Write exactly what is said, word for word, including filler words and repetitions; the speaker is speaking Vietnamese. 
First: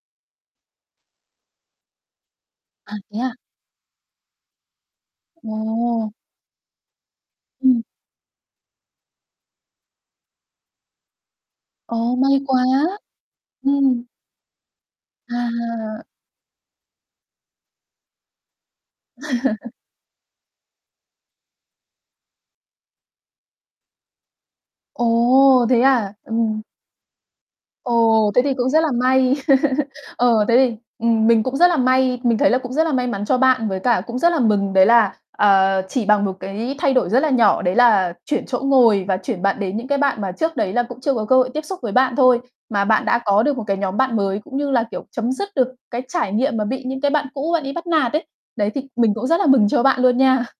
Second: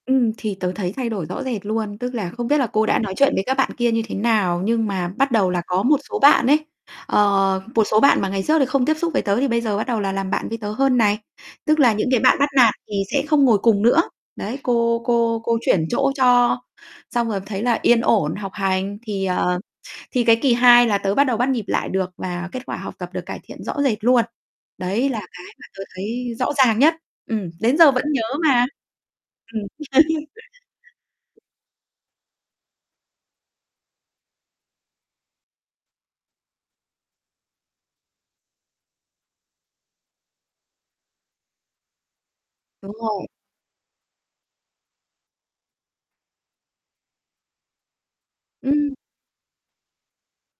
Ừm, thì tớ thấy thay đổi rõ rệt luôn. Tức là không biết là cô À, đã nói thế à. chuyện với các bạn kia như thế nào, nhưng mà bắt đầu là có một Ồ. số bạn ấy, ờ, Ừm. một số bạn mà ngày trước thì không tiếp xúc với tớ thì bây giờ bắt đầu là làm bạn với tớ hơn này. Tức là những Ồ, cái bạn may bắt quá, nạt thì sẽ không ngồi cùng nữa. ừm. Đấy, cô cô cô chuyển À. chỗ cho xong rồi thấy là yên ổn học hành thì, ờ, thì cái kỳ hai là tớ bắt đầu bắt nhịp lại được và kết quả học tập được cải thiện rõ rệt luôn. Đấy là cái Ồ, mà thế tớ à, thấy rõ ừm. ràng nhất. Ừm, đến giờ vẫn nhớ Ồ, thế thì mà. cũng rất là may. Ừm. Ờ, thế thì, ừm, [unintelligible] mình cũng rất là may mình thấy là cũng rất là may mắn cho bạn. Với cả cũng rất là mừng đấy là, ờ, chỉ bằng một cái thay đổi rất là nhỏ, đấy là chuyển chỗ ngồi và chuyển bạn đến những cái bạn mà trước đấy là cũng chưa có cơ hội tiếp xúc với bạn thôi, mà Đúng bạn đã rồi. có được một cái nhóm bạn mới, cũng như là, kiểu, chấm dứt được cái trải nghiệm mà bị những cái bạn cũ bạn ấy bắt nạt ấy. Đấy, thì Ừm. mình cũng rất là mừng cho bạn luôn nha.